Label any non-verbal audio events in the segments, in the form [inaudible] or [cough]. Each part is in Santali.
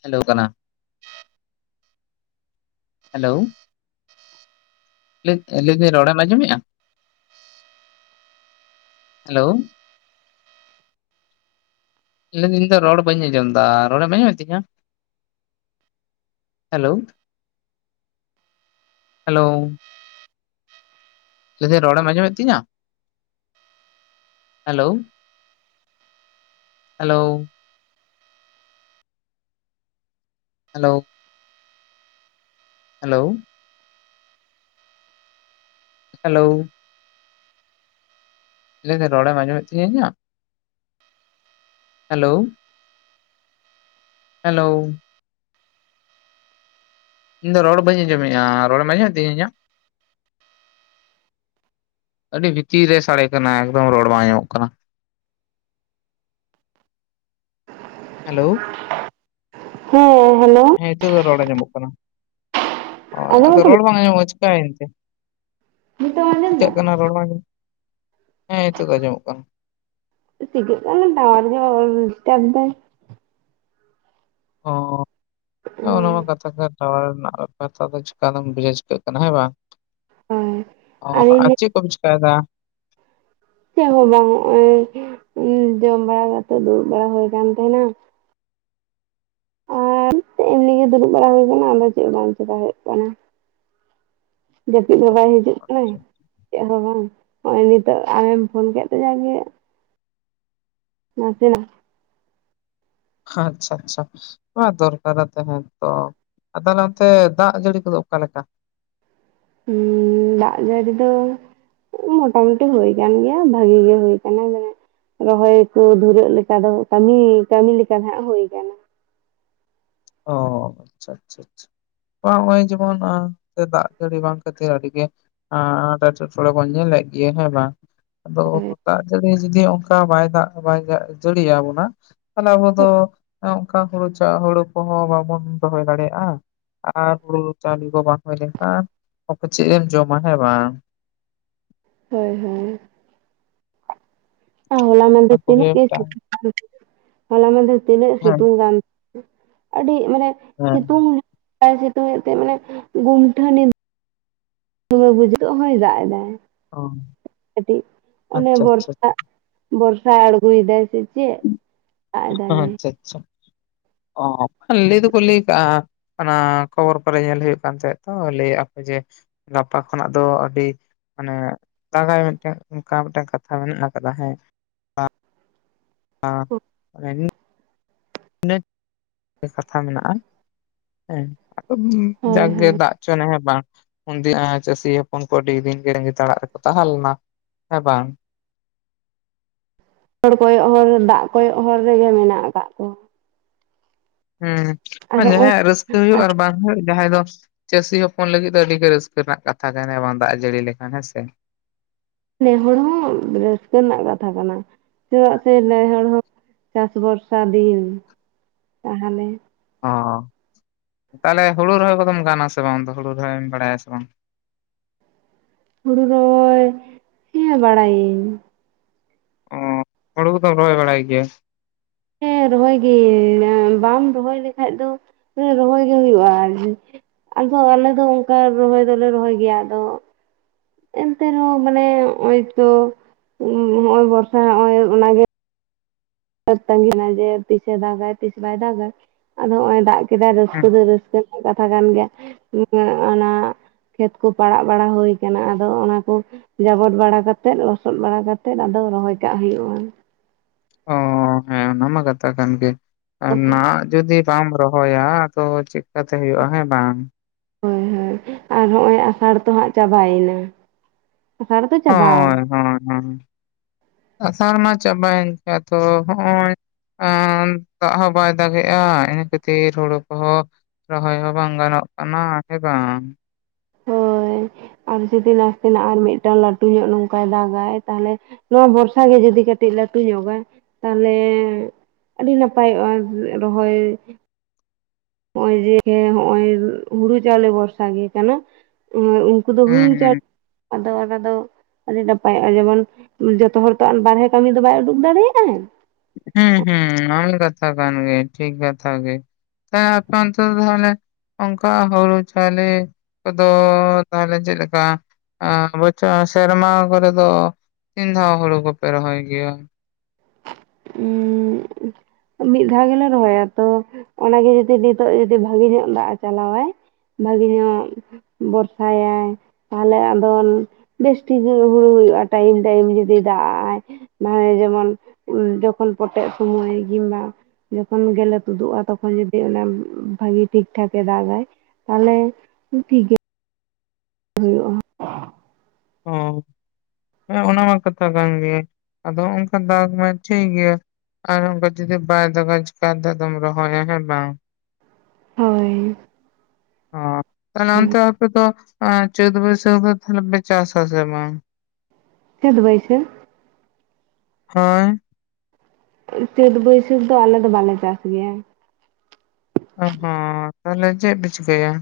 ᱛᱷᱮᱞᱳᱣ ᱠᱟᱱᱟ᱾ ᱦᱮᱞᱳ᱾ ᱞᱮᱜ ᱞᱟᱹᱭ ᱫᱟᱹᱧ ᱨᱚᱲᱮᱢ ᱟᱸᱡᱚᱢᱮᱜ-ᱟ᱾ ᱦᱮᱞᱳ ᱞᱟᱹᱭ ᱫᱟᱹᱧ ᱱᱤᱛᱚᱜ ᱨᱚᱲ ᱵᱟᱹᱧ ᱟᱸᱡᱚᱢ ᱫᱟ᱾ ᱨᱚᱲᱮᱢ ᱟᱸᱡᱚᱢᱮᱜ ᱛᱤᱧᱟ? ᱦᱮᱞᱳ, ᱦᱮᱞᱳ ᱞᱟᱹᱭ ᱫᱟᱹᱧ ᱨᱚᱲᱮᱢ ᱟᱧᱡᱚᱢᱮᱜ ᱛᱤᱧᱟ? Hello, hello. Hello. Hello. Hello. ᱞᱟᱹᱭ ᱫᱟᱹᱧ ᱨᱚᱲᱮᱢ ᱟᱸᱡᱚᱢᱮᱜ ᱛᱤᱧᱟᱹ ᱤᱧᱟᱜ, ᱦᱮᱞᱳ᱾ ᱦᱮᱞᱳ᱾ ᱤᱧᱫᱚ ᱨᱚᱲ ᱵᱟᱹᱧ ᱟᱸᱡᱚᱢᱮᱜ-ᱟ᱾ ᱨᱚᱲᱮᱢ ᱟᱸᱡᱚᱢᱮᱜ ᱛᱤᱧᱟᱹ ᱤᱧᱟᱜ᱾ ᱟᱹᱰᱤ ᱵᱷᱤᱛᱤᱨ ᱨᱮ ᱥᱟᱲᱮ ᱠᱟᱱᱟ ᱮᱠᱫᱚᱢ ᱨᱚᱲ ᱵᱟᱝ ᱧᱟᱢᱚᱜ ᱠᱟᱱᱟ᱾ ᱦᱮᱞᱳ᱾ ᱦᱮᱸ ᱦᱮᱞᱳ᱾ ᱦᱮᱸ ᱱᱤᱸᱛᱚᱜ ᱫᱚ ᱨᱚᱲ ᱟᱸᱢᱚᱢᱚᱜ ᱠᱟᱱᱟ, ᱦᱚᱭ ᱟᱫᱚ ᱟᱸᱡᱚᱢᱚᱜ ᱠᱟᱱᱟ ᱨᱚᱲ ᱵᱟᱝ ᱟᱸᱡᱚᱢᱚᱜᱼᱟ ᱪᱤᱠᱟ ᱭᱮᱱᱛᱮ? ᱱᱤᱛᱚᱜ ᱮᱢ ᱟᱸᱡᱚᱢ ᱪᱤᱠᱟᱜ ᱠᱟᱱᱟ ᱫᱟ ᱨᱚᱲ ᱵᱟᱝ ᱟᱧᱡᱚᱢ ᱦᱮᱸ ᱱᱤᱸᱛᱚᱜ ᱫᱚ ᱟᱸᱡᱚᱢᱚᱜ ᱠᱟᱱᱟ᱾ ᱪᱤᱠᱟᱹᱜ ᱠᱟᱱᱟ ᱴᱟᱣᱟᱨ ᱜᱮ ᱚᱻᱭ ᱰᱤᱥᱴᱟᱵᱽ ᱫᱟᱭ ᱾ ᱦᱚᱸ ᱦᱚᱳ ᱚᱱᱟ ᱢᱟ ᱠᱟᱛᱷᱟ ᱠᱟᱱ ᱾ ᱴᱟᱣᱚᱨ ᱨᱮᱱᱟᱜ ᱠᱟᱛᱷᱟ ᱫᱚ ᱪᱤᱠᱟ ᱞᱟᱝ‌ ᱵᱩᱡᱟ ᱪᱤᱠᱟᱹᱜ ᱠᱟᱱᱟ ᱦᱮᱸ ᱵᱟᱝ᱾ ᱦᱳᱭ ᱚᱸ ᱟᱹᱞᱤᱧ ᱟᱨ ᱞᱤᱧ ᱪᱮᱫ ᱠᱚᱢ ᱪᱤᱠᱟᱭᱮᱫᱟ ᱾ ᱪᱮᱫ ᱦᱚᱸ ᱵᱟᱝ ᱱᱚᱜᱚᱭ ᱡᱚᱢ ᱵᱟᱲᱟ ᱠᱟᱛᱮᱜ ᱫᱩᱲᱩᱵ ᱵᱟᱲᱟ ᱦᱩᱭ ᱠᱟᱱᱟᱱ ᱛᱟᱦᱮᱱᱟ ᱾ ᱮᱢᱱᱤ ᱜᱮ ᱫᱩᱲᱩᱵ ᱵᱟᱲᱟ ᱦᱩᱭ ᱟᱠᱟᱱᱟ ᱟᱫᱚ ᱪᱮᱫ ᱵᱟᱝ ᱪᱮᱠᱟ ᱦᱩᱭᱩᱜ ᱠᱟᱱᱟ ᱾ ᱡᱟᱹᱯᱤᱫ ᱦᱚᱸ ᱵᱟᱭ ᱦᱤᱡᱩᱜ ᱠᱟᱱᱟ ᱪᱮᱫ ᱦᱚᱸ ᱵᱟᱝ ᱾ ᱱᱚᱜ ᱚᱭ ᱱᱤᱛᱚᱜ ᱟᱢᱮᱢ ᱯᱷᱳᱱ ᱠᱮᱫ ᱛᱮ ᱡᱟᱜᱮ ᱾ ᱱᱟ ᱥᱮᱱᱟᱜ ᱾ ᱟᱪᱪᱷᱟ ᱟᱪᱪᱷᱟ ᱚᱱᱟ ᱫᱚᱨᱠᱟᱨᱟ ᱛᱟᱦᱮᱸ ᱛᱚ ᱛᱟᱦᱚᱞᱮ ᱚᱱᱛᱮ ᱫᱟᱜ ᱡᱟᱹᱲᱤ ᱠᱚᱫᱚ ᱚᱠᱟᱮᱠᱟ ᱫᱟᱜ ᱡᱟᱹᱲᱤ ᱫᱚ ᱢᱚᱴᱟ ᱢᱩᱴᱤ ᱦᱩᱭ ᱠᱟᱱ ᱜᱮᱭᱟ ᱵᱷᱟᱹᱜᱤ ᱜᱮ ᱦᱩᱭ ᱟᱠᱟᱱᱟ ᱢᱟᱱᱮ ᱨᱚᱦᱚᱭ ᱠᱩ ᱫᱩᱨᱟᱹᱜ ᱞᱮᱠᱟ ᱫᱚ ᱠᱟᱹᱢᱤ ᱠᱟᱹᱢᱤ ᱞᱮᱠᱟ ᱱᱟᱦᱟᱜ ᱦᱩᱭ ᱟᱠᱟᱱ ᱚᱸ ᱦᱚᱸ ᱟᱪᱷᱟ ᱟᱪᱷᱟ ᱟᱪᱷᱟ ᱵᱟᱝ ᱱᱚᱜᱚᱭ ᱡᱮᱢᱚᱱ ᱫᱟᱜ ᱡᱟᱹᱲᱤ ᱵᱟᱝ ᱠᱷᱟᱹᱛᱤᱨ ᱟᱹᱰᱤ ᱜᱮ ᱾ ᱟᱸ ᱮᱴᱠᱮᱴᱚᱬᱮ ᱵᱚᱱ ᱧᱮᱞᱮᱫ ᱜᱮ ᱦᱮᱸ ᱵᱟᱝ ᱟᱫᱚ ᱫᱟᱜ ᱡᱟ. ᱲᱤ ᱡᱩᱫᱤ ᱚᱱᱠᱟ ᱵᱟᱭ ᱫᱟᱜ ᱵᱟᱭ ᱡᱟᱹᱲᱤ ᱟᱵᱚᱱᱟ ᱾ ᱛᱟᱦᱞᱮ ᱟᱵᱚ ᱫᱚ ᱚᱱᱠᱟ ᱦᱩᱲᱩ ᱪᱟ ᱦᱩᱲᱩ ᱠᱚᱦᱚᱸ ᱵᱟᱵᱚᱱ ᱨᱚᱦᱚᱭ ᱫᱟᱲᱮᱭᱟᱜᱼᱟ ᱟᱨ ᱦᱩᱲᱩ ᱪᱟᱣᱞᱮ ᱠᱚ ᱵᱟᱝ ᱦᱩᱭ ᱞᱮᱱᱠᱷᱟᱱ ᱪᱮᱜ ᱮᱢ ᱡᱚᱢᱟ ᱦᱮᱸ ᱵᱟᱝ ᱦᱳᱭ ᱦᱮᱸ ᱦᱚᱞᱟ ᱚᱱᱟ ᱢᱟᱦᱟᱸᱫᱮᱨ ᱠᱚᱜᱮ ᱛᱤᱱᱟᱹᱜ ᱜᱮ ᱢᱤᱫᱴᱟᱝ ᱥᱤᱛᱩᱸᱜ ᱠᱟᱱ ᱦᱚᱞᱟ ᱢᱟᱦᱟᱸᱫᱮᱨ ᱛᱤᱱᱟᱹᱜ ᱦᱮᱸ ᱥᱤᱛᱩᱝ ᱠᱟᱱ ᱾ ᱟᱹᱰᱤ ᱢᱟᱱᱮ ᱦᱮᱸ ᱥᱤᱛᱩᱝ ᱵᱟᱭ ᱥᱤᱛᱩᱝ ᱮᱫ ᱛᱮ ᱢᱟᱱᱮ ᱜᱩᱢᱴᱷᱟᱹᱱᱤ ᱫᱚᱢᱮ ᱵᱩᱡᱟᱹᱜ ᱦᱚᱭ ᱫᱟᱜ ᱮᱫᱟᱭ ᱚ ᱠᱟᱹᱴᱤᱡ ᱚᱱᱮ ᱟᱪᱪᱷᱟ ᱟᱪᱪᱷᱟ ᱵᱚᱨᱥᱟ ᱵᱚᱨᱥᱟ ᱟᱲᱜᱚᱭ ᱫᱟᱭ ᱥᱮ ᱪᱮᱫ ᱫᱟᱜ ᱮᱫᱟᱭ ᱟᱪᱪᱷᱟ ᱟᱪᱪᱷᱟ ᱚ ᱵᱟᱝᱠᱷᱟᱱ ᱞᱟᱹᱭ ᱫᱚ ᱠᱚ ᱞᱟᱹᱭ ᱠᱟᱜᱼᱟ ᱚᱱᱟ ᱠᱷᱚᱵᱚᱨ ᱠᱚᱨᱮ ᱧᱮᱞ ᱦᱩᱭᱩᱜ ᱠᱟᱱ ᱛᱟᱦᱮᱸᱫ ᱛᱚ ᱞᱟᱹᱭᱮᱫᱟ ᱠᱚ ᱡᱮ ᱜᱟᱯᱟ ᱠᱷᱚᱱᱟᱜ ᱫᱚ ᱟᱹᱰᱤ ᱾ ᱢᱟᱱᱮ ᱫᱟᱜᱟᱭ ᱢᱮᱱ ᱛᱮᱫ ᱚᱱᱠᱟ ᱢᱤᱫᱴᱟᱱ ᱠᱟᱛᱷᱟ ᱢᱮᱱᱟᱜ ᱟᱠᱟᱫᱟ ᱦᱮᱸ [unintelligible] ᱤᱱᱟᱹ ᱜᱮ ᱠᱟᱛᱷᱟ ᱢᱮᱱᱟᱜᱼᱟ ᱦᱮᱸ ᱟᱫᱚ ᱦᱳᱭ ᱡᱟᱠ ᱜᱮ ᱦᱳᱭ ᱫᱟᱜ ᱪᱚᱱᱟᱭ ᱦᱮᱸ ᱵᱟᱝ ᱩᱱᱫᱤᱱ ᱪᱟᱹᱥᱤ ᱦᱚᱯᱚᱱ ᱠᱚ ᱟᱹᱰᱤ ᱫᱤᱱ ᱜᱮ ᱛᱟᱸᱜᱤ ᱟᱲᱟᱜ ᱨᱮᱠᱚ ᱛᱟᱦᱮᱸ ᱞᱮᱱᱟ ᱦᱮᱸ ᱵᱟᱝ ᱦᱚᱲ ᱠᱚᱭᱚᱜ ᱦᱚᱨ ᱫᱟᱜ ᱠᱚᱭᱚᱜ ᱦᱚᱨ ᱨᱮᱜᱮ ᱢᱮᱱᱟᱜ ᱟᱠᱟᱜ ᱠᱚᱣᱟ ᱦᱮᱸ ᱟᱨ ᱱᱚᱜᱼᱚᱭ ᱡᱟᱦᱟᱸᱭᱟᱜ ᱨᱟᱹᱥᱠᱟᱹ ᱦᱩᱭᱩᱜ ᱟᱨ ᱵᱟᱝ ᱡᱟᱦᱟᱸᱭ ᱫᱚ ᱪᱟᱹᱥᱤ ᱦᱚᱯᱚᱱ ᱞᱟᱹᱜᱤᱫ ᱫᱚ ᱟᱹᱰᱤ ᱜᱮ ᱨᱟᱹᱥᱠᱟᱹ ᱨᱮᱱᱟᱜ ᱠᱟᱛᱷᱟ ᱠᱟᱱᱟ ᱵᱟᱝ ᱫᱟᱜ ᱡᱟᱹᱲᱤ ᱞᱮᱠᱷᱟᱱ ᱦᱮᱸᱥᱮ ᱱᱮ ᱦᱚᱲ ᱦᱚᱸ ᱨᱟᱹᱥᱠᱟᱹ ᱨᱮᱱᱟᱜ ᱠᱟᱛᱷᱟ ᱠᱟᱱᱟ ᱪᱮᱫᱟᱜ ᱥᱮ ᱱᱮ ᱦᱚᱲ ᱦᱚᱸ ᱪᱟᱥ ᱵᱷᱚᱨᱥᱟ ᱫᱤᱱ ᱛᱟᱦᱚᱞᱮ ᱚ ᱛᱟᱦᱚᱞᱮ ᱦᱩᱲᱩ ᱨᱚᱦᱚᱭ ᱠᱚᱫᱚᱢ ᱜᱟᱱᱟᱥᱮ ᱵᱟᱝ ᱦᱩᱲᱩ ᱨᱚᱦᱚᱭᱮᱢ ᱵᱟᱲᱟᱭᱟ ᱥᱮ ᱵᱟᱝ ᱦᱩᱲᱩ ᱨᱚᱦᱚᱭ ᱦᱮᱸ ᱵᱟᱲᱟᱭᱟᱹᱧ ᱚ ᱦᱩᱲᱩ ᱠᱚᱫᱚᱢ ᱨᱚᱦᱚᱭ ᱵᱟᱲᱟᱭ ᱜᱮᱭᱟ ᱦᱮᱸ ᱨᱚᱦᱚᱭ ᱜᱮ ᱵᱟᱢ ᱨᱚᱦᱚᱭ ᱞᱮᱠᱷᱟᱡ ᱫᱚ ᱨᱚᱦᱚᱭ ᱜᱮ ᱦᱩᱭᱩᱜᱼᱟ ᱟᱫᱚ ᱟᱞᱮ ᱫᱚ ᱚᱱᱠᱟ ᱨᱚᱦᱚᱭ ᱫᱚᱞᱮ ᱨᱚᱦᱚᱭ ᱜᱮᱭᱟ ᱟᱫᱚ ᱮᱱᱛᱮ ᱨᱮᱦᱚᱸ ᱢᱟᱱᱮ ᱱᱚᱜᱚᱭ ᱛᱚ ᱱᱚᱜ ᱚᱭ ᱵᱚᱨᱥᱟ ᱱᱚᱜ ᱚᱭ ᱚᱱᱟᱜᱮ ᱛᱟᱹᱜᱤᱱᱟ ᱡᱮ ᱛᱤᱥᱮ ᱫᱟᱜᱟ ᱛᱤᱥ ᱵᱟᱭ ᱫᱟᱜᱟ ᱟᱫᱚ ᱱᱚᱜ ᱚᱭ ᱫᱟᱜ ᱠᱮᱫᱟ ᱨᱟᱹᱥᱠᱟᱹ ᱦᱮᱸ ᱫᱚ ᱨᱟᱹᱥᱠᱟᱹ ᱠᱟᱛᱷᱟ ᱠᱟᱱ ᱜᱮᱭᱟ ᱚᱱᱟ ᱠᱷᱮᱛ ᱠᱚ ᱯᱟᱲᱟᱜ ᱵᱟᱲᱟ ᱦᱩᱭ ᱟᱠᱟᱱᱟ ᱟᱫᱚ ᱚᱱᱟ ᱠᱚ ᱡᱟᱵᱚᱰ ᱵᱟᱲᱟ ᱠᱟᱛᱮᱜ ᱞᱚᱥᱚᱫ ᱵᱟᱲᱟ ᱠᱟᱛᱮᱜ ᱟᱫᱚ ᱨᱚᱦᱚᱭ ᱠᱟᱜ ᱦᱩᱭᱩᱜᱼᱟ ᱚᱦᱚ ᱦᱮᱸ ᱚᱱᱟᱢᱟ ᱠᱟᱛᱷᱟ ᱠᱟᱱ ᱜᱮ ᱟᱨ ᱱᱟᱦᱟᱜ ᱡᱩᱫᱤ ᱵᱟᱢ ᱨᱚᱦᱚᱭᱟ ᱟᱫᱚ ᱪᱮᱫ ᱞᱮᱠᱟᱛᱮ ᱦᱩᱭᱩᱜᱼᱟ ᱦᱮᱸ ᱵᱟᱝᱻ ᱦᱳᱭ ᱦᱳᱭ ᱟᱨ ᱦᱚᱸᱜ ᱚᱭ ᱟᱥᱟᱲ ᱛᱚ ᱦᱟᱸᱜ ᱪᱟᱵᱟᱭᱮᱱᱟ᱾ ᱟᱥᱟᱲ ᱫᱚ ᱪᱟᱵᱟᱣ ᱦᱳᱭ ᱦᱳᱭ ᱦᱳ ᱟᱥᱟᱲ ᱢᱟ ᱪᱟᱵᱟᱭᱮᱱ ᱛᱚ ᱟᱫᱚ ᱦᱚᱜ ᱚᱭ ᱟᱱ ᱫᱟᱜ ᱦᱚᱸ ᱵᱟᱭ ᱫᱟᱜᱮᱜᱼᱟ ᱤᱱᱟᱹ ᱠᱷᱟᱹᱛᱤᱨ ᱦᱳᱲᱳ ᱠᱚᱦᱚᱸ ᱨᱚᱦᱚᱭ ᱦᱚᱸ ᱵᱟᱝ ᱜᱟᱱᱚᱜ ᱠᱟᱱᱟ ᱥᱮ ᱵᱟᱝ? ᱦᱚᱭ ᱟᱨ ᱡᱩᱫᱤ ᱱᱟᱥᱮᱱᱟᱜ ᱟᱨ ᱢᱤᱫᱴᱟᱝ ᱞᱟᱹᱴᱩ ᱧᱚᱜ ᱱᱚᱝᱠᱟᱭ ᱫᱟᱜᱟᱭ ᱛᱟᱦᱮᱞᱮ ᱱᱚᱣᱟ ᱵᱷᱚᱨᱥᱟ ᱜᱮ ᱡᱩᱫᱤ ᱠᱟᱹᱴᱤ ᱞᱟᱹᱴᱩ ᱧᱚᱜᱼᱟ ᱛᱟᱦᱚᱞᱮ ᱟᱹᱰᱤ ᱱᱟᱯᱟᱭᱚᱜᱼᱟ ᱨᱚᱦᱚᱭ ᱱᱚᱜᱼᱚᱭ ᱡᱮ ᱦᱚᱜᱚᱭ ᱦᱩᱲᱩ ᱪᱟᱣᱞᱮ ᱵᱷᱚᱨᱥᱟ ᱜᱮ ᱠᱟᱱᱟ᱾ ᱠᱩᱫᱩ ᱜᱩᱦᱩᱢ ᱪᱟᱥ ᱦᱩᱸ ᱟᱫᱚ ᱚᱱᱟ ᱫᱚ ᱟᱹᱰᱤ ᱱᱟᱯᱟᱭᱚᱜᱼᱟ ᱡᱮᱢᱚᱱ ᱡᱚᱛᱚ ᱦᱚᱲ ᱛᱚ ᱵᱟᱨᱦᱮ ᱠᱟᱹᱢᱤ ᱫᱚ ᱵᱟᱭ ᱩᱰᱩᱠ ᱫᱟᱲᱮᱭᱟᱜᱟᱭ᱾ ᱦᱩᱸ ᱦᱩᱸ ᱠᱟᱛᱷᱟ ᱠᱟᱱ ᱜᱮ ᱴᱷᱤᱠ ᱠᱟᱛᱷᱟ ᱜᱮ᱾ ᱦᱮᱸ ᱟᱯᱮ ᱚᱱᱛᱮ ᱫᱚ ᱛᱟᱦᱞᱮ ᱚᱱᱠᱟ ᱦᱩᱲᱩ ᱪᱟᱣᱞᱮ ᱠᱚᱫᱚ ᱛᱟᱦᱚᱞᱮ ᱪᱮᱫ ᱞᱮᱠᱟ? ᱟᱨ ᱵᱚᱪᱷᱚᱨ ᱥᱮᱨᱢᱟ ᱠᱚᱨᱮ ᱫᱚ ᱛᱤᱱ ᱫᱷᱟᱣ ᱦᱩᱲᱩ ᱠᱚᱯᱮ ᱨᱚᱦᱚᱭ ᱜᱮᱭᱟ? ᱩᱸᱜ ᱢᱤᱫ ᱫᱷᱟᱣ ᱜᱮᱞᱮ ᱨᱚᱦᱚᱭᱟ ᱛᱚ᱾ ᱚᱱᱟᱜᱮ ᱡᱩᱫᱤ ᱱᱤᱛᱚᱜ ᱡᱩᱫᱤ ᱵᱷᱟᱜᱤ ᱧᱚᱜ ᱫᱟᱜ ᱮ ᱪᱟᱞᱟᱣᱟᱭ, ᱵᱷᱟᱹᱜᱤ ᱧᱚᱜ ᱵᱚᱨᱥᱟᱭᱟᱭ ᱛᱟᱦᱮᱞᱮ ᱟᱫᱚ ᱵᱮᱥ ᱴᱷᱤᱠ ᱦᱩᱲᱩ ᱦᱩᱭᱩᱜᱼᱟ, ᱴᱟᱭᱤᱢ ᱴᱟᱭᱤᱢ ᱡᱩᱫᱤ ᱫᱟᱜᱼ ᱟᱭ᱾ ᱱᱟᱸᱦᱟ ᱡᱮᱢᱚᱱ ᱡᱚᱠᱷᱚᱱ ᱯᱚᱴᱮ ᱥᱚᱢᱚᱭ ᱡᱤᱢᱟ ᱡᱚᱠᱷᱚᱱ ᱜᱮᱞᱮ ᱛᱩᱫᱩᱜᱼᱟ ᱛᱚᱠᱷᱚᱱ ᱡᱚᱫᱤ ᱚᱱᱟ ᱵᱷᱟᱜᱤ ᱴᱷᱤᱠ ᱴᱷᱟᱠᱮ ᱫᱟᱜᱟᱭ᱾ ᱛᱟᱦᱮᱞᱮ ᱴᱷᱤᱠ ᱜᱮ ᱦᱩᱭᱩᱜᱼᱟ᱾ ᱚᱸ, ᱦᱮᱸ ᱚᱱᱟ ᱢᱟ ᱠᱟᱛᱷᱟ ᱠᱟᱱ ᱜᱮᱭᱟ, ᱟᱫᱚ ᱚᱱᱠᱟ ᱫᱟᱜᱽ ᱢᱟᱭ ᱴᱷᱤᱠ ᱜᱮᱭᱟ, ᱟᱨ ᱚᱱᱠᱟ ᱡᱫᱤ ᱵᱟᱭ ᱫᱟᱡᱽ ᱪᱮᱠᱟ ᱤᱫᱟ ᱠᱟᱛᱮᱢ ᱫᱚᱢ ᱨᱚᱦᱭᱟ ᱦᱮᱸ ᱵᱟᱝ? ᱦᱚᱭ᱾ ᱦᱚᱸ ᱛᱟᱦᱚᱞᱮ ᱚᱱᱛᱮ ᱟᱯᱮ ᱫᱚ ᱪᱟᱹᱛ ᱵᱟᱹᱭᱥᱟᱹᱠᱷ ᱫᱚ ᱛᱟᱦᱮᱞᱮ ᱯᱮ ᱪᱟᱥ ᱟᱥᱮ ᱵᱟᱝ? ᱪᱟᱹᱫᱚ ᱵᱟᱹᱭᱥᱟᱹ? ᱦᱟᱭ᱾ ᱪᱟᱹᱛ ᱵᱟᱹᱭᱥᱟᱹᱠᱷ ᱫᱚ ᱟᱞᱮ ᱫᱚ ᱵᱟᱞᱮ ᱪᱟᱥ ᱜᱮᱭᱟ᱾ ᱚ ᱦᱚᱸ ᱛᱟᱦᱮᱞᱮ ᱪᱮᱫ ᱯᱮ ᱪᱤᱠᱟᱹᱭᱟ?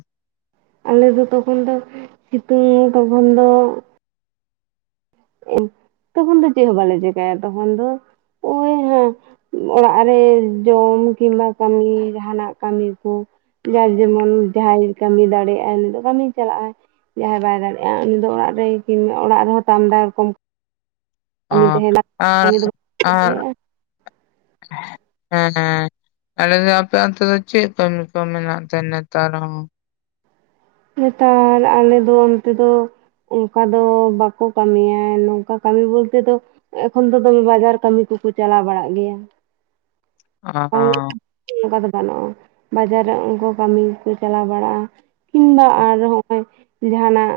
ᱟᱞᱮ ᱫᱚ ᱛᱚᱠᱷᱚᱱ ᱫᱚ ᱥᱤᱛᱩᱝ ᱛᱚᱠᱷᱚᱱ ᱫᱚ ᱛᱚᱠᱷᱚᱱ ᱫᱚ ᱪᱮᱫ ᱦᱚᱸ ᱵᱟᱞᱮ ᱪᱮᱠᱟᱭᱟ, ᱛᱚᱠᱷᱚᱱ ᱫᱚ ᱚᱭᱦᱟᱸ ᱚᱲᱟᱜ ᱨᱮ ᱡᱚᱢ ᱠᱤᱝᱵᱟ ᱠᱟᱹᱢᱤ ᱡᱟᱸᱦᱟᱱᱟᱜ ᱠᱟᱹᱢᱤ ᱠᱚ, ᱡᱟ ᱡᱮᱢᱚᱱ ᱡᱟᱦᱟᱸᱭ ᱠᱟᱹᱢᱤ ᱫᱟᱲᱮᱭᱟᱜᱟᱭ ᱩᱱᱤ ᱫᱚ ᱠᱟᱹᱢᱤ ᱪᱟᱞᱟᱜᱼᱟ᱾ ᱡᱟᱦᱟᱸᱭ ᱵᱟᱭ ᱫᱟᱲᱮᱭᱟᱜᱼᱟ ᱩᱱᱤ ᱫᱚ ᱚᱲᱟᱜ ᱨᱮᱭ ᱠᱤ ᱚᱲᱟᱜ ᱨᱮᱦᱚᱸ ᱛᱟᱢᱫᱟᱲ ᱠᱚᱢ ᱚᱸᱟᱨ, ᱠᱟᱹᱢᱤ ᱫᱚ ᱟᱨᱻ ᱫᱟᱲᱮᱭᱟᱜᱼᱟ [unintelligible] ᱮᱸ ᱟᱞᱮ ᱫᱚ ᱟᱯᱮ ᱚᱱᱛᱮ ᱫᱚ ᱪᱮᱫ ᱠᱟᱹᱢᱤ ᱠᱚ ᱢᱮᱱᱟᱜ ᱛᱮ ᱱᱮᱛᱟᱨ ᱦᱚᱸ? ᱱᱮᱛᱟᱨ ᱟᱞᱮ ᱫᱚ ᱚᱱᱛᱮ ᱫᱚ ᱚᱱᱠᱟ ᱫᱚ ᱵᱟᱠᱚ ᱠᱟᱹᱢᱤᱭᱟ, ᱱᱚᱝᱠᱟ ᱠᱟᱹᱢᱤ ᱵᱚᱞᱛᱮ ᱫᱚ ᱮᱠᱷᱚᱱ ᱫᱚ ᱫᱚᱢᱮ ᱵᱟᱡᱟᱨ ᱠᱟᱹᱢᱤ ᱠᱚᱠᱚ ᱪᱟᱞᱟᱣ ᱵᱟᱲᱟᱜ ᱜᱮᱭᱟ᱾ ᱵᱟᱝ ᱚᱸᱻ ᱚᱱᱠᱟ ᱫᱚ ᱵᱟᱱᱚᱜᱼᱟ ᱵᱟᱡᱟᱨ ᱨᱮ ᱚᱱᱠᱟ ᱠᱟᱹᱢᱤ ᱠᱚ ᱪᱟᱞᱟᱣ ᱵᱟᱲᱟᱜᱼᱟ᱾ ᱠᱤᱢᱵᱟ ᱟᱨ ᱱᱚᱜᱼᱚᱭ ᱡᱟᱸᱦᱱᱟᱜ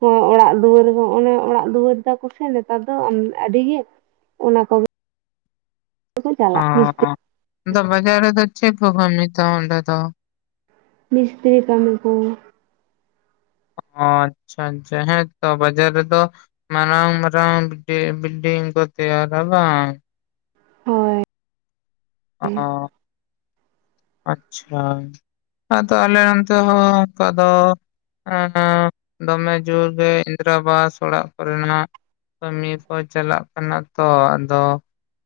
ᱦᱚᱸ ᱚᱲᱟᱜ ᱫᱩᱣᱟᱹᱨ ᱦᱚᱸ ᱦᱚᱸ ᱚᱲᱟᱜ ᱫᱩᱣᱟᱹᱨ ᱛᱟᱠᱚᱥᱮ ᱱᱮᱛᱟᱨ ᱫᱚ ᱟᱹᱰᱤ ᱜᱮ ᱚᱱᱟ ᱠᱚᱜᱮ ᱠᱚ ᱪᱟᱞᱟᱜ ᱢᱤᱥᱛᱨᱤ ᱚᱸᱻ ᱟᱫᱚ ᱵᱟᱡᱟᱨ ᱨᱮ ᱫᱚ ᱪᱮᱫ ᱠᱚ ᱠᱟᱹᱢᱤ ᱛᱟᱦᱮᱸ ᱚᱰᱮ ᱫᱚ? ᱢᱤᱥᱛᱨᱤ ᱠᱟᱹᱢᱤ ᱠᱚ᱾ ᱦᱚᱸ ᱟᱪᱪᱷᱟ ᱟᱪᱪᱷᱟ ᱦᱮᱸ ᱛᱚ᱾ ᱵᱟᱡᱟᱨ ᱨᱮᱫᱚ ᱢᱟᱨᱟᱝ ᱢᱟᱨᱟᱝ ᱵᱤᱞᱰᱤᱝ ᱠᱚ ᱛᱮᱭᱟᱨ ᱵᱟᱝ᱾ ᱦᱚᱭ ᱚᱸ ᱟᱪᱪᱷᱟ ᱟᱫᱚ ᱟᱞᱮ ᱚᱱᱛᱮ ᱦᱚᱸ ᱚᱱᱠᱟ ᱫᱚ ᱩᱸ ᱫᱚᱢᱮ ᱡᱳᱨ ᱜᱮ ᱤᱱᱫᱨᱟ ᱵᱟᱥ ᱚᱲᱟᱜ ᱠᱚ ᱨᱮᱱᱟᱜ ᱠᱟᱹᱢᱤ ᱠᱚ ᱪᱟᱞᱟᱜ ᱠᱟᱱᱟ ᱛᱚ ᱟᱫᱚ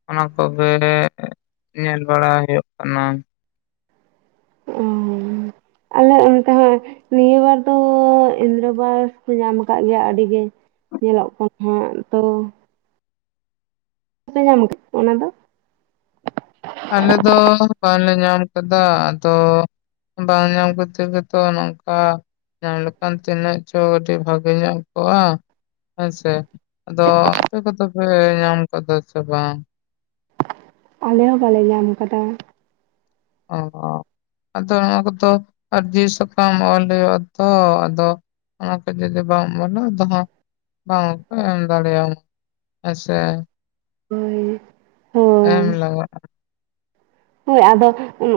ᱚᱱᱟ ᱠᱚᱜᱮ ᱧᱮᱞ ᱵᱟᱲᱟ ᱦᱳᱭᱳᱜ ᱠᱟᱱᱟ᱾ ᱚ ᱟᱞᱮ ᱚᱱᱛᱮ ᱦᱚᱸ ᱱᱤᱭᱟᱹ ᱵᱟᱨ ᱫᱚ ᱤᱱᱫᱨᱟᱵᱟᱥ ᱠᱚ ᱧᱟᱢ ᱟᱠᱟᱫ ᱜᱮᱭᱟ ᱟᱹᱰᱤ ᱜᱮ ᱧᱮᱞᱚᱜ ᱠᱟᱱ ᱛᱚ ᱵᱟᱯᱮ ᱧᱟᱢ ᱟᱠᱟᱫᱟ᱾ ᱚᱱᱟ ᱫᱚ ᱟᱞᱮ ᱫᱚ ᱵᱟᱞᱮ ᱧᱟᱢ ᱠᱟᱫᱟ ᱟᱫᱚ᱾ ᱵᱟᱝ ᱧᱟᱢ ᱠᱷᱟᱛᱤᱨ ᱜᱮ ᱛᱚ, ᱱᱚᱝᱠᱟ ᱧᱟᱢ ᱞᱮᱠᱷᱟᱱ ᱛᱤᱱᱟᱹᱜ ᱪᱚ ᱟᱹᱰᱤ ᱵᱷᱟᱹᱜᱤ ᱧᱚᱜ ᱠᱚᱜᱼᱟ᱾ ᱦᱮᱸᱥᱮ ᱟᱫᱚ ᱟᱯᱮ ᱠᱚ ᱫᱚ ᱯᱮ ᱧᱟᱢ ᱠᱟᱫᱟ ᱥᱮ ᱵᱟᱝ ᱟᱞᱮ ᱦᱚᱸ ᱵᱟᱞᱮ ᱧᱟᱢ ᱠᱟᱫᱟ᱾ ᱚ ᱟᱫᱚ ᱱᱚᱣᱟ ᱠᱚᱫᱚ ᱟᱨᱡᱤ ᱥᱟᱠᱟᱢ ᱚᱞ ᱦᱳᱭᱳᱜᱼᱟ ᱛᱚ ᱟᱫᱚ ᱚᱱᱟ ᱠᱚ ᱡᱩᱫᱤ ᱵᱟᱢ ᱚᱞᱟ [unintelligible] ᱵᱟᱝ ᱦᱚᱸ ᱠᱚ ᱮᱢ ᱫᱟᱲᱮᱭᱼᱟ᱾ [unintelligible] ᱦᱳᱭ ᱦᱳᱭ ᱮᱢ ᱞᱟᱜᱟᱜ-ᱟ ᱦᱳᱭ ᱟᱫᱚ ᱮᱢ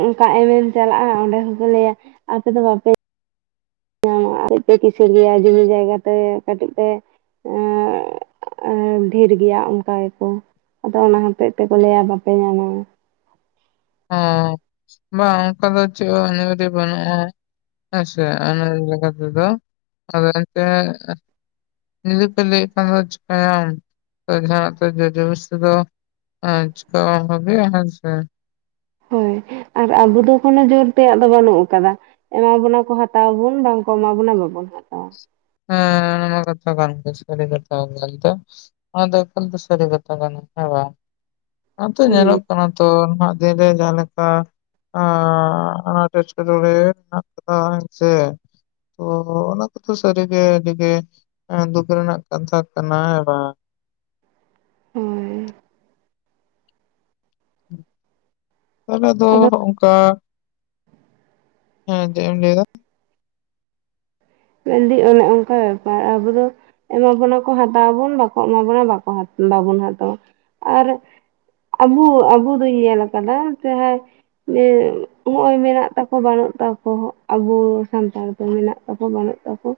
ᱮᱢ ᱪᱟᱞᱟᱜᱼᱟ ᱚᱸᱰᱮ ᱦᱚᱸᱯᱮ ᱞᱟᱹᱭ-ᱟ ᱟᱯᱮ ᱫᱚ ᱵᱟ ᱯᱮ [unintelligible] [unintelligible] ᱠᱤᱥᱟᱹᱲ ᱜᱮᱭᱟ ᱡᱚᱢᱤ ᱡᱟᱭᱜ-ᱟ ᱛᱮ ᱠᱟᱹᱴᱤᱡ ᱯᱮ ᱰᱷᱮᱨ ᱜᱮᱭᱟ ᱚᱱᱠᱟᱭ-ᱟ ᱠᱚ ᱟᱫᱚ ᱚᱱᱟ ᱦᱚᱛᱮᱡ ᱛᱮᱠᱚ ᱞᱟᱹᱭ-ᱟ ᱵᱟᱯᱮ ᱧᱟᱢᱟ᱾ ᱚ ᱵᱟᱝ ᱚᱝᱠᱟ ᱫᱚ ᱪᱮᱫ ᱦᱚᱸ [unintelligible] ᱵᱟᱹᱱᱩᱜᱼᱟ ᱦᱮᱸ ᱥᱮ ᱚᱱᱟ ᱞᱮᱠᱟᱛᱮ ᱡᱩᱫᱤ ᱯᱮ ᱞᱟᱹᱭ ᱮᱫ ᱠᱷᱟᱱ ᱫᱚ ᱪᱤᱠᱟᱭᱼᱟᱢ ᱛᱚ ᱡᱟᱸᱦᱟᱱᱟᱜ ᱛᱚ ᱡᱳᱨ ᱡᱳᱵᱳᱥᱛᱤ ᱫᱚ [unintelligible] [unintelligible] ᱦᱮᱸ ᱥᱮ ᱦᱳᱭ ᱟᱨ ᱟᱵᱚ ᱫᱚ ᱠᱳᱱᱳ ᱡᱳᱨ ᱛᱮᱭᱟᱜ ᱫᱚ ᱵᱟᱹᱱᱩᱜ ᱟᱠᱟᱫᱟ᱾ ᱮᱢᱟ ᱵᱚᱱᱟ ᱠᱚ ᱦᱟᱛᱟᱣ ᱟᱵᱩᱱ ᱵᱟᱝ ᱠᱚ ᱮᱢᱟ ᱵᱚᱱᱟ ᱵᱟᱵᱚᱱ ᱦᱟᱛᱟᱣᱟ᱾ ᱦᱮ ᱚᱱᱟ ᱢᱟ ᱠᱟᱛᱷᱟ [unintelligible] ᱥᱟᱹᱨᱤ ᱠᱟᱛᱷᱟ ᱠᱟᱱᱜᱮᱭ-ᱟ᱾ [unintelligible] ᱮᱠᱟᱞ ᱛᱮ ᱥᱟᱹᱨᱤ ᱠᱟᱛᱷᱟ ᱠᱟᱱᱜᱮᱭ-ᱟ ᱦᱮᱸ ᱵᱟᱝ ᱟᱫᱚ ᱦᱩᱸ ᱧᱮᱞᱚᱜ ᱠᱟᱱᱟ᱾ ᱛᱚ ᱱᱟᱦᱟᱜ ᱫᱤᱱᱨᱮ ᱡᱟᱸᱦᱟ ᱞᱮᱠᱟ, [unintelligible] ᱟᱱᱟᱴ ᱮᱴᱠᱮᱴᱚᱬᱮ ᱢᱮᱱᱟᱜ ᱟᱠᱟᱫᱟ ᱦᱮᱸᱥᱮ ᱛᱚ ᱚᱱᱟ ᱠᱚᱫᱚ ᱥᱟᱹᱨᱤ ᱜᱮ ᱟᱹᱰᱤᱜᱮ ᱫᱩᱠ ᱨᱮᱱᱟᱜ ᱠᱟᱛᱷᱟ ᱠᱟᱱᱟ ᱦᱮᱸ ᱵᱟᱝ ᱦᱮᱸ ᱟᱞᱮ ᱫᱚ ᱟᱫᱚ ᱚᱱᱠᱟ ᱦᱮᱸ ᱪᱮᱫ ᱮᱢ ᱞᱟᱹᱭ ᱫᱟ? ᱢᱮᱱ ᱫᱤ ᱚᱱᱮ ᱚᱝᱠᱟ ᱵᱮᱯᱟᱨ ᱟᱵᱚ ᱫᱚ ᱮᱢᱟ ᱵᱚᱱᱟ ᱠᱚ ᱦᱟᱛᱟᱣ ᱟᱵᱚᱱ ᱵᱟ ᱠᱚ ᱮᱢᱟ ᱵᱟᱵᱚᱱ ᱵᱟᱵᱚᱱ ᱦᱟᱛᱟᱣᱟ ᱟᱨ ᱟᱵᱩ ᱟᱵᱩ ᱫᱚᱸᱧ ᱧᱮᱞ ᱟᱠᱟᱫᱟ ᱥᱮ ᱡᱮ ᱦᱚᱜ-ᱚᱭ ᱢᱮᱱᱟᱜ ᱛᱟᱠᱚ ᱵᱟᱹᱱᱩᱜ ᱛᱟᱠᱚ ᱟᱵᱚ ᱥᱟᱱᱛᱟᱲ ᱫᱚ ᱦᱮᱱᱟᱜ ᱛᱟᱠᱚ ᱵᱟᱹᱱᱩᱜ ᱛᱟᱠᱚ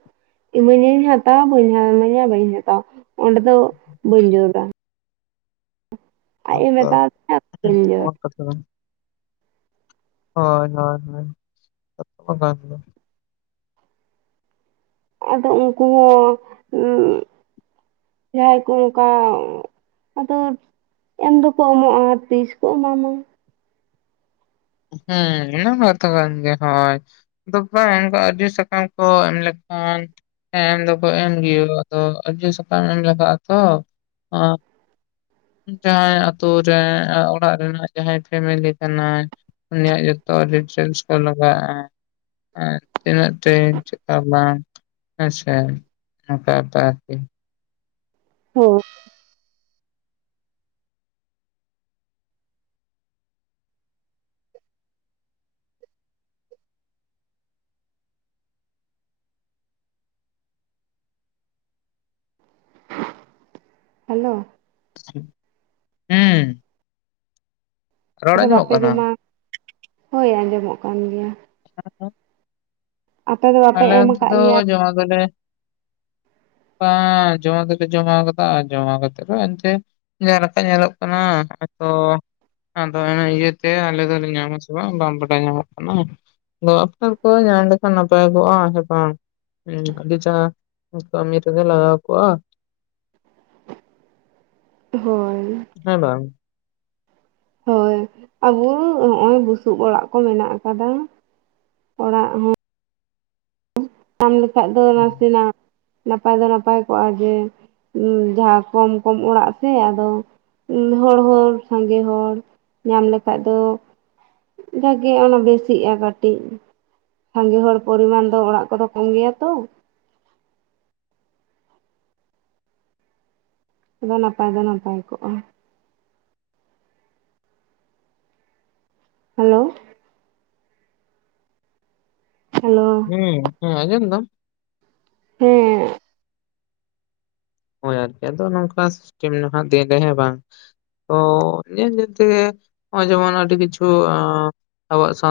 ᱤᱢᱟᱹ ᱧᱟ ᱦᱟᱛᱟᱣᱟ ᱵᱟᱹᱧ ᱤᱢᱟᱹᱧ-ᱟ ᱵᱟᱹᱧ ᱦᱟᱛᱟᱣᱟ ᱚᱸᱰᱮ ᱫᱚ ᱵᱟᱹᱧ ᱡᱳᱨ ᱫᱟ ᱟᱡ ᱮ ᱢᱮᱛᱟ ᱫᱤᱧᱟ. [unintelligible] ᱦᱳᱭ ᱦᱳᱭ ᱦᱳᱭ ᱟᱫᱚ ᱩᱱᱠᱩ ᱦᱚᱸ ᱡᱟᱦᱟᱸᱭ ᱠᱚ ᱚᱝᱠᱟ ᱟᱫᱚ ᱮᱢ ᱫᱚᱠᱚ ᱮᱢᱚᱜᱼᱟ ᱛᱤᱥ ᱠᱚ ᱮᱢᱟ ᱢᱟ? ᱦᱩᱸ [unintelligible] ᱠᱟᱛᱷᱟ ᱠᱟᱱ ᱜᱮᱭᱼᱟ [unintelligible] [unintelligible] [unintelligible] ᱟᱨᱡᱤ ᱥᱟᱠᱟᱢ ᱠᱚ ᱮᱢ ᱞᱮᱠᱷᱟᱱ, ᱦᱮᱸ ᱮᱢ ᱫᱚ ᱠᱚ ᱮᱢ ᱜᱮᱭ-ᱟ ᱟᱫᱚ ᱟᱨᱡᱤ ᱥᱟᱠᱟᱢ ᱮᱢ ᱞᱟᱜᱟᱜᱼᱟ ᱛᱚ ᱡᱟᱦᱟᱸᱭ ᱟᱛᱳ ᱨᱮ ᱚᱲᱟᱜ ᱨᱮᱱᱟᱜ ᱡᱟᱸᱦᱟᱭ ᱯᱷᱮᱢᱮᱞᱤ ᱠᱟᱱᱟᱭ ᱾ ᱩᱱᱤᱭ-ᱟᱜ ᱡᱚᱛᱚ [unintelligible] ᱞᱟᱜᱟᱜᱼᱟ ᱟᱨ ᱛᱤᱱᱟᱹᱜ [unintelligible] ᱵᱟᱝ ᱦᱮᱸᱥᱮ ᱱᱮᱛᱟᱨ ᱫᱚ ᱟᱨᱠᱤ᱾ ᱦᱩᱸ ᱦᱮᱞᱳ ᱦᱩᱸ ᱨᱚᱲ ᱟᱫᱚ ᱟᱸᱡᱚᱢᱚᱜ ᱵᱟᱯᱮ ᱠᱟᱱᱟ ᱡᱚᱢᱟ ᱦᱳᱭ ᱟᱸᱡᱚᱢᱚᱜ ᱠᱟᱱ ᱜᱮᱭᱟ ᱾ [unintelligible] ᱟᱯᱮ ᱫᱚ ᱵᱟᱯᱮ ᱮᱢ ᱟᱠᱟᱫ ᱞᱮᱭᱟ ᱾ ᱚᱱᱟ ᱫᱚᱞᱮ [inaudible] ᱮᱸᱻ ᱡᱚᱢᱟ ᱫᱚᱞᱮ ᱡᱚᱢᱟ ᱟᱠᱟᱫᱟ ᱡᱚᱢᱟᱠᱟᱛᱮᱫ ᱮᱱᱛᱮ ᱡᱟᱦᱟᱸ ᱞᱮᱠᱟ ᱧᱮᱞᱚᱜ ᱠᱟᱱᱟ ᱦᱚᱭ ᱛᱚ ᱾ ᱟᱫᱚ ᱤᱭᱟᱹᱛᱮ ᱟᱞᱮ ᱫᱚᱞᱮ ᱧᱟᱢᱟ ᱥᱮ ᱵᱟᱝ ᱵᱟᱰᱟᱭ ᱧᱟᱢᱚᱜ ᱠᱟᱱᱟ ᱾ ᱟᱫᱚ ᱟᱯᱱᱟᱨ ᱠᱚ ᱧᱟᱢ ᱞᱮᱠᱷᱟᱱ ᱱᱟᱯᱟᱭ ᱠᱚᱜᱼᱟ ᱦᱮᱸ ᱥᱮ ᱵᱟᱝ ᱦᱩᱸ ᱟᱹᱰᱤ ᱡᱟᱦᱟᱸ ᱠᱟᱹᱢᱤ ᱨᱮᱜᱮ ᱞᱟᱜᱟᱣ ᱠᱚᱣᱟ ᱾ ᱦᱚᱸ ᱦᱮ ᱵᱟᱝ? ᱦᱳᱭ ᱟᱵᱚ ᱱᱚᱜᱼᱚᱭ ᱵᱩᱥᱩᱵ ᱚᱲᱟᱜ ᱠᱚ ᱢᱮᱱᱟᱜ ᱟᱠᱟᱫᱟ ᱚᱲᱟᱜ ᱦᱚᱸ ᱧᱟᱢ ᱞᱮᱠᱷᱟᱡ ᱫᱚ ᱱᱟᱥᱮᱱᱟᱜ ᱱᱟᱯᱟᱭ ᱫᱚ ᱱᱟᱯᱟᱭ ᱠᱚᱜᱼᱟ ᱡᱮ ᱡᱟᱦᱟᱸ ᱠᱚᱢ, ᱠᱚᱢ ᱚᱲᱟᱜ ᱥᱮ ᱟᱫᱚ ᱦᱚᱸ ᱦᱚᱲ ᱦᱚᱸ ᱥᱟᱸᱜᱮ ᱦᱚᱲ ᱧᱟᱢ ᱞᱮᱠᱷᱟᱡ ᱫᱚ ᱵᱷᱟᱜᱮ ᱚᱱᱟ ᱵᱮᱥᱤᱜᱼᱟ ᱠᱟᱹᱴᱤᱡ ᱥᱟᱸᱜᱮ ᱦᱚᱲ ᱯᱚᱨᱤᱢᱟᱱ ᱫᱚ ᱚᱲᱟᱜ ᱠᱚᱫᱚ ᱠᱚᱢ ᱜᱮᱭᱟ ᱛᱚ ᱟᱫᱚ ᱱᱟᱯᱟᱭ ᱫᱚ ᱱᱟᱯᱟᱭ ᱠᱚᱜᱼᱟ ᱾ ᱦᱮᱞᱳ ᱦᱮᱞᱳ ᱦᱩᱸ ᱦᱮᱸ ᱟᱡᱚᱢ ᱫᱟᱢ? ᱦᱮᱸ ᱾ ᱦᱳᱭ ᱟᱨᱠᱤ ᱟᱫᱚ ᱱᱚᱝᱠᱟ ᱥᱤᱥᱴᱮᱢ [unintelligible] ᱨᱮᱦᱮᱸ ᱵᱟᱝ ᱛᱚ ᱧᱮᱞ ᱧᱮᱞ ᱛᱮᱜᱮ ᱱᱚᱜᱼᱚᱭ ᱡᱮᱢᱚᱱ ᱟᱹᱰᱤ ᱠᱤᱪᱷᱩ ᱟᱵᱚᱣᱟᱜ ᱥᱟᱶ